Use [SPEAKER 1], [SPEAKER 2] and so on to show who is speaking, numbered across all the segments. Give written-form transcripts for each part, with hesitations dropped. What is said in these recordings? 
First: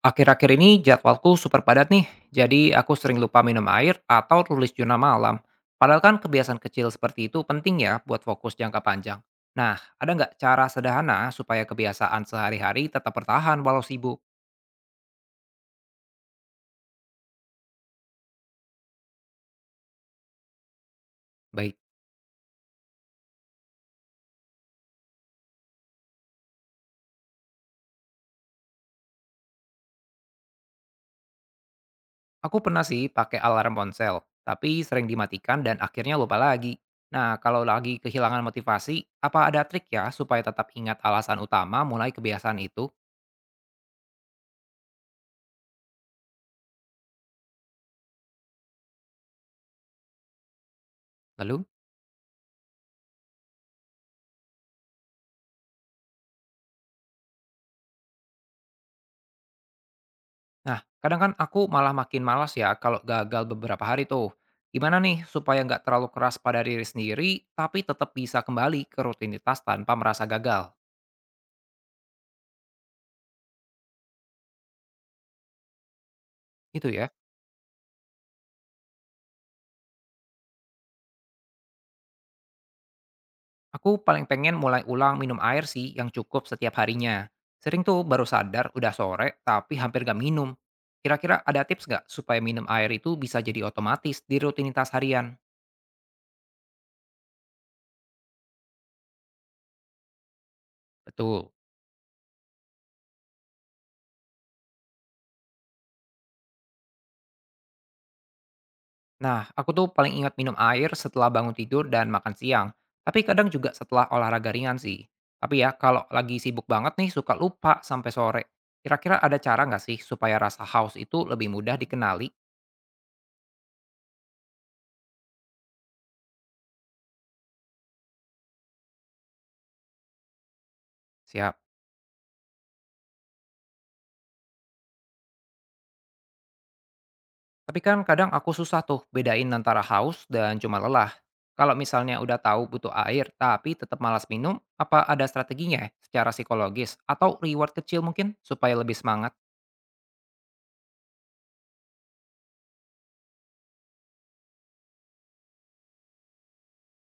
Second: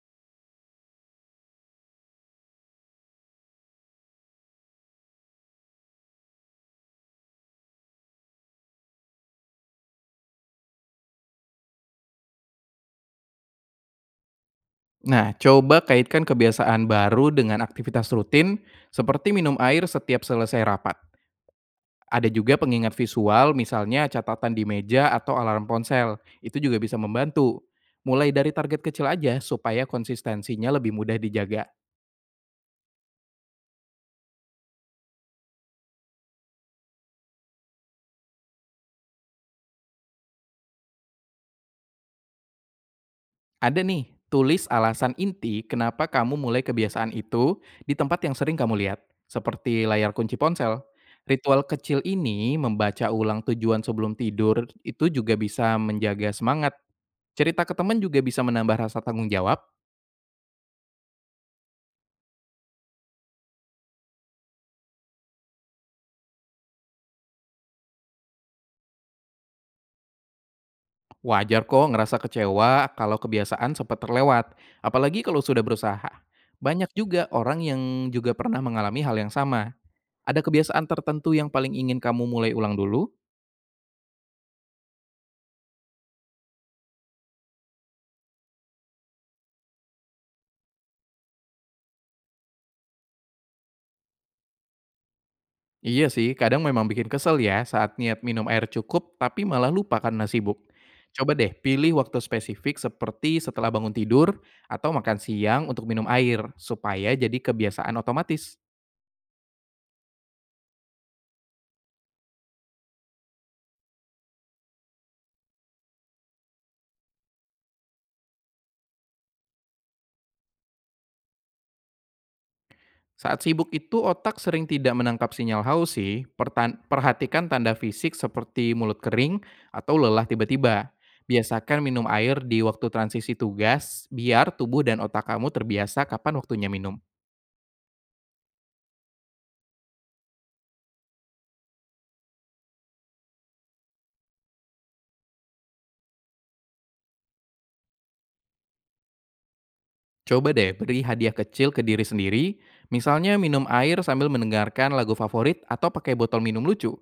[SPEAKER 1] Akhir-akhir ini jadwalku super padat nih, jadi aku sering lupa minum air atau tulis jurnal malam. Padahal kan kebiasaan kecil seperti itu penting ya buat fokus jangka panjang. Nah, ada nggak cara sederhana supaya kebiasaan sehari-hari tetap bertahan walau sibuk?
[SPEAKER 2] Nah, coba kaitkan kebiasaan baru dengan aktivitas rutin seperti minum air setiap selesai rapat.
[SPEAKER 1] Baik,
[SPEAKER 2] Ada juga pengingat visual, misalnya catatan di meja atau alarm ponsel. Itu juga bisa membantu. Mulai dari target kecil aja supaya konsistensinya lebih mudah dijaga.
[SPEAKER 1] aku pernah sih pakai alarm ponsel, tapi sering dimatikan dan akhirnya lupa lagi. Nah, kalau lagi kehilangan motivasi, apa ada trik ya supaya tetap ingat alasan utama mulai kebiasaan itu?
[SPEAKER 2] Ada nih, tulis alasan inti kenapa kamu mulai kebiasaan itu di tempat yang sering kamu lihat, seperti layar kunci ponsel. Ritual
[SPEAKER 1] Lalu?
[SPEAKER 2] kecil ini membaca ulang tujuan sebelum tidur itu juga bisa menjaga semangat. Cerita ke teman juga bisa menambah rasa tanggung jawab.
[SPEAKER 1] Nah, kadang kan aku malah makin malas ya kalau gagal beberapa hari tuh. Gimana nih supaya nggak terlalu keras pada diri sendiri, tapi tetap bisa kembali ke rutinitas tanpa merasa gagal?
[SPEAKER 2] Wajar kok ngerasa kecewa kalau kebiasaan sempat terlewat, apalagi kalau sudah berusaha.
[SPEAKER 1] Gitu
[SPEAKER 2] Banyak
[SPEAKER 1] ya.
[SPEAKER 2] juga orang yang juga pernah mengalami hal yang sama. Ada kebiasaan tertentu yang paling ingin kamu mulai ulang dulu?
[SPEAKER 1] Aku paling pengen mulai ulang minum air sih yang cukup setiap harinya. Sering tuh baru sadar udah sore, tapi hampir nggak minum. Kira-kira ada tips nggak supaya minum air itu bisa jadi otomatis di rutinitas harian?
[SPEAKER 2] Iya sih, kadang memang bikin kesel ya saat niat minum air cukup, tapi malah lupa karena sibuk. Coba
[SPEAKER 1] Betul.
[SPEAKER 2] deh pilih waktu spesifik seperti setelah bangun tidur atau makan siang untuk minum air, supaya jadi kebiasaan otomatis.
[SPEAKER 1] Nah, aku tuh paling ingat minum air setelah bangun tidur dan makan siang. Tapi kadang juga setelah olahraga ringan sih. Tapi ya, kalau lagi sibuk banget nih, suka lupa sampai sore. Kira-kira ada cara nggak sih supaya rasa haus itu lebih mudah dikenali?
[SPEAKER 2] Saat sibuk itu otak sering tidak menangkap sinyal haus sih, perhatikan tanda fisik seperti mulut kering atau lelah tiba-tiba.
[SPEAKER 1] Siap.
[SPEAKER 2] Biasakan minum air di waktu transisi tugas, biar tubuh dan otak kamu terbiasa kapan waktunya minum.
[SPEAKER 1] Tapi kan kadang aku susah tuh bedain antara haus dan cuma lelah. Kalau misalnya udah tahu butuh air tapi tetap malas minum, apa ada strateginya ya secara psikologis atau reward kecil mungkin supaya lebih semangat?
[SPEAKER 2] Coba deh beri hadiah kecil ke diri sendiri, misalnya minum air sambil mendengarkan lagu favorit atau pakai botol minum lucu.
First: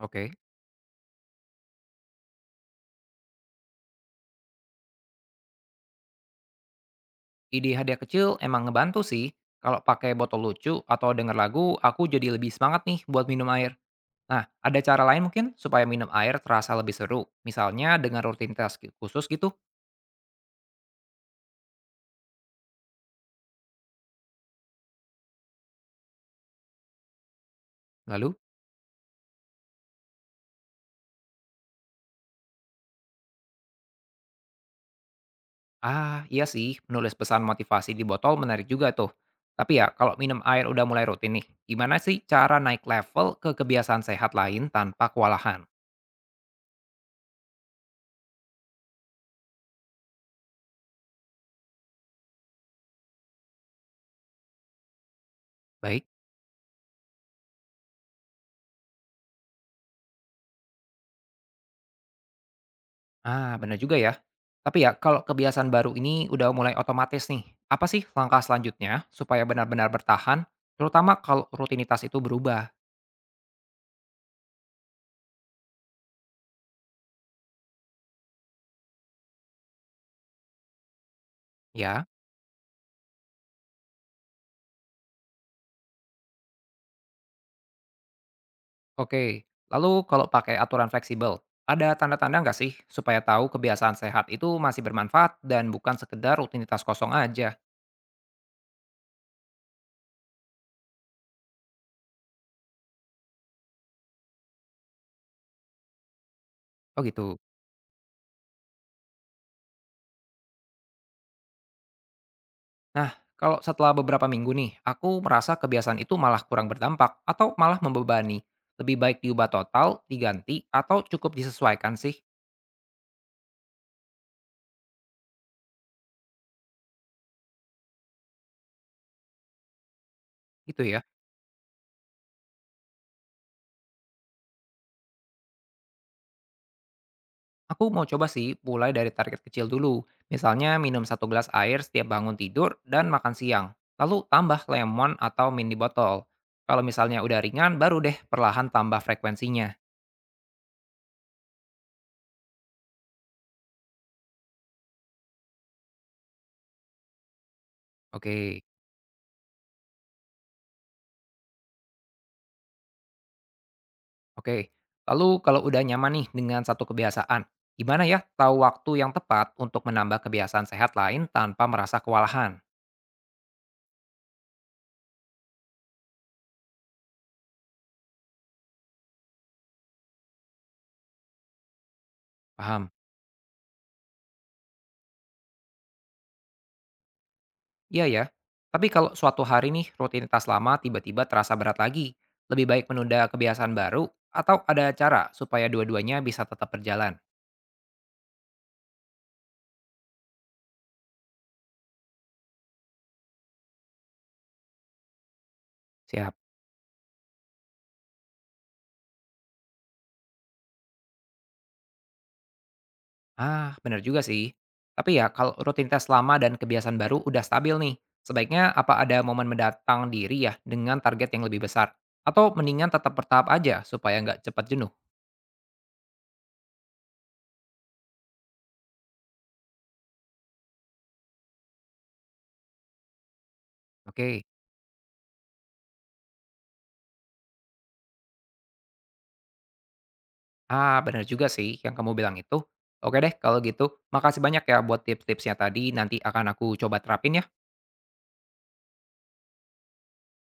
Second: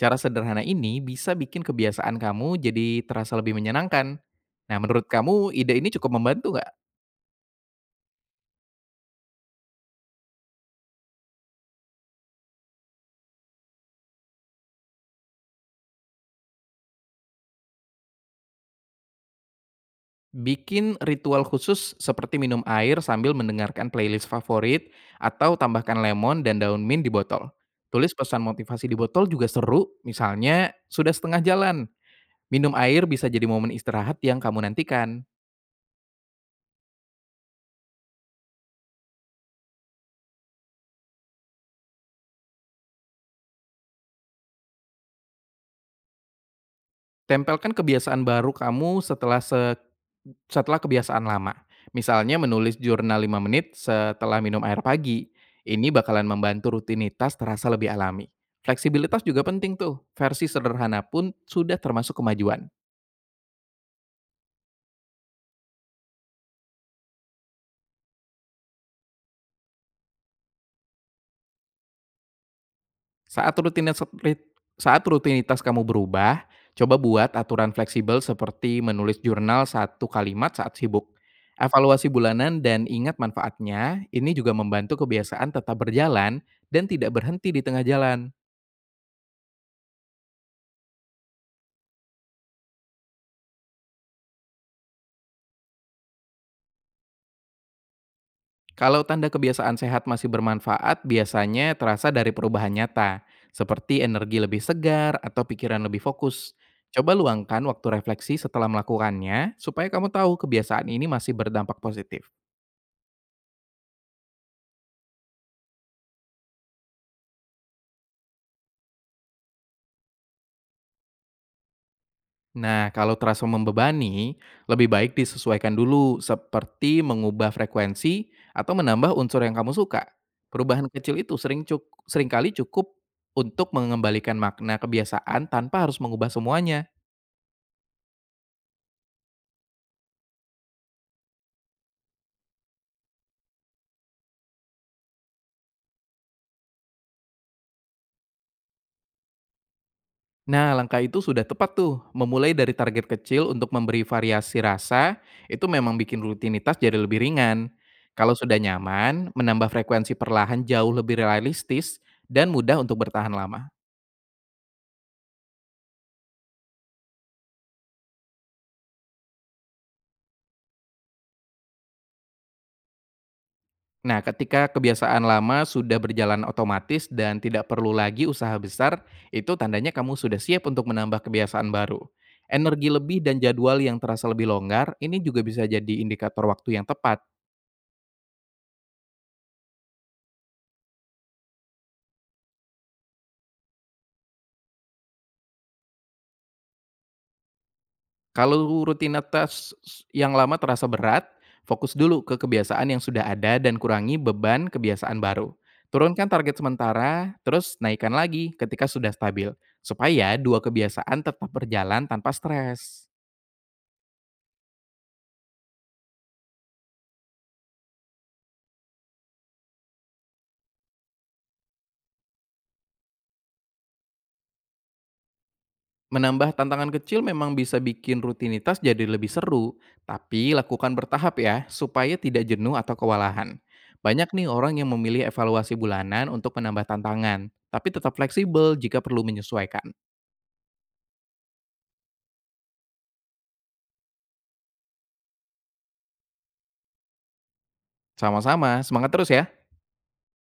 [SPEAKER 2] Cara sederhana ini bisa bikin kebiasaan kamu jadi terasa lebih menyenangkan. Nah, menurut kamu ide ini cukup membantu nggak?
[SPEAKER 1] Ide hadiah kecil emang ngebantu sih. Kalau pakai botol lucu atau denger lagu, aku jadi lebih semangat nih buat minum air. Nah, ada cara lain mungkin supaya minum air terasa lebih seru. Misalnya dengan rutinitas khusus gitu.
[SPEAKER 2] Bikin ritual khusus seperti minum air sambil mendengarkan playlist favorit atau tambahkan lemon dan daun mint di botol. Tulis
[SPEAKER 1] Lalu,
[SPEAKER 2] pesan motivasi di botol juga seru, misalnya sudah setengah jalan. Minum air bisa jadi momen istirahat yang kamu nantikan.
[SPEAKER 1] ah iya sih, menulis pesan motivasi di botol menarik juga tuh. Tapi ya, kalau minum air udah mulai rutin nih, gimana sih cara naik level ke kebiasaan sehat lain tanpa kewalahan?
[SPEAKER 2] Tempelkan kebiasaan baru kamu setelah kebiasaan lama. Misalnya menulis jurnal 5 menit setelah minum air pagi. Ini
[SPEAKER 1] Baik.
[SPEAKER 2] bakalan membantu rutinitas terasa lebih alami. Fleksibilitas juga penting tuh, versi sederhana pun sudah termasuk kemajuan.
[SPEAKER 1] Ah, benar juga ya. Tapi ya, kalau kebiasaan baru ini udah mulai otomatis nih, apa sih langkah selanjutnya supaya benar-benar bertahan, terutama kalau rutinitas itu berubah,
[SPEAKER 2] Saat rutinitas saat rutinitas kamu berubah, coba buat aturan fleksibel seperti menulis jurnal satu kalimat saat sibuk,
[SPEAKER 1] ya?
[SPEAKER 2] evaluasi bulanan dan ingat manfaatnya, ini juga membantu kebiasaan tetap berjalan dan tidak berhenti di tengah jalan.
[SPEAKER 1] Oke, lalu kalau pakai aturan fleksibel, ada tanda-tanda nggak sih supaya tahu kebiasaan sehat itu masih bermanfaat dan bukan sekedar rutinitas kosong aja?
[SPEAKER 2] Kalau tanda kebiasaan sehat masih bermanfaat, biasanya terasa dari perubahan nyata, seperti energi lebih segar atau pikiran lebih fokus.
[SPEAKER 1] Oh
[SPEAKER 2] Coba
[SPEAKER 1] gitu.
[SPEAKER 2] luangkan waktu refleksi setelah melakukannya, supaya kamu tahu kebiasaan ini masih berdampak positif.
[SPEAKER 1] Nah, kalau setelah beberapa minggu nih, aku merasa kebiasaan itu malah kurang berdampak atau malah membebani. Lebih baik diubah total, diganti, atau cukup disesuaikan sih?
[SPEAKER 2] Nah, kalau terasa membebani, lebih baik disesuaikan dulu seperti mengubah frekuensi atau menambah unsur yang kamu suka.
[SPEAKER 1] Gitu
[SPEAKER 2] Perubahan
[SPEAKER 1] ya.
[SPEAKER 2] kecil itu seringkali cukup untuk mengembalikan makna kebiasaan tanpa harus mengubah semuanya.
[SPEAKER 1] Aku mau coba sih mulai dari target kecil dulu. Misalnya minum satu gelas air setiap bangun tidur dan makan siang. Lalu tambah lemon atau mini botol. Kalau misalnya udah ringan, baru deh perlahan tambah frekuensinya.
[SPEAKER 2] Nah, langkah itu sudah tepat tuh. Memulai dari target kecil untuk memberi variasi rasa, itu memang bikin rutinitas jadi lebih ringan. Kalau sudah
[SPEAKER 1] Oke,
[SPEAKER 2] nyaman, menambah frekuensi perlahan jauh lebih realistis dan mudah untuk bertahan lama.
[SPEAKER 1] oke. Lalu kalau udah nyaman nih dengan satu kebiasaan, gimana ya tahu waktu yang tepat untuk menambah kebiasaan sehat lain tanpa merasa kewalahan?
[SPEAKER 2] Nah, ketika kebiasaan lama sudah berjalan otomatis dan tidak perlu lagi usaha besar, itu tandanya kamu sudah siap untuk menambah kebiasaan baru. Energi
[SPEAKER 1] Paham?
[SPEAKER 2] lebih dan jadwal yang terasa lebih longgar, ini juga bisa jadi indikator waktu yang tepat.
[SPEAKER 1] Iya ya. Tapi kalau suatu hari nih rutinitas lama tiba-tiba terasa berat lagi, lebih baik menunda kebiasaan baru atau ada cara supaya dua-duanya bisa tetap berjalan?
[SPEAKER 2] Kalau rutinitas yang lama terasa berat, fokus dulu ke kebiasaan yang sudah ada dan kurangi beban kebiasaan baru. Turunkan
[SPEAKER 1] Siap.
[SPEAKER 2] target sementara, terus naikkan lagi ketika sudah stabil, supaya dua kebiasaan tetap berjalan tanpa stres.
[SPEAKER 1] Ah, benar juga sih. Tapi ya kalau rutinitas lama dan kebiasaan baru udah stabil nih, sebaiknya apa ada momen mendatang diri ya dengan target yang lebih besar? Atau mendingan tetap bertahap aja supaya nggak cepat jenuh?
[SPEAKER 2] Menambah tantangan kecil memang bisa bikin rutinitas jadi lebih seru, tapi lakukan bertahap ya, supaya tidak jenuh atau kewalahan. Banyak
[SPEAKER 1] Oke.
[SPEAKER 2] nih orang yang memilih evaluasi bulanan untuk menambah tantangan, tapi tetap fleksibel jika perlu menyesuaikan.
[SPEAKER 1] Ah, benar juga sih yang kamu bilang itu. Oke deh, kalau gitu. Makasih banyak ya buat tips-tipsnya tadi. Nanti akan aku coba terapin ya.
[SPEAKER 2] Sama-sama, semangat terus ya!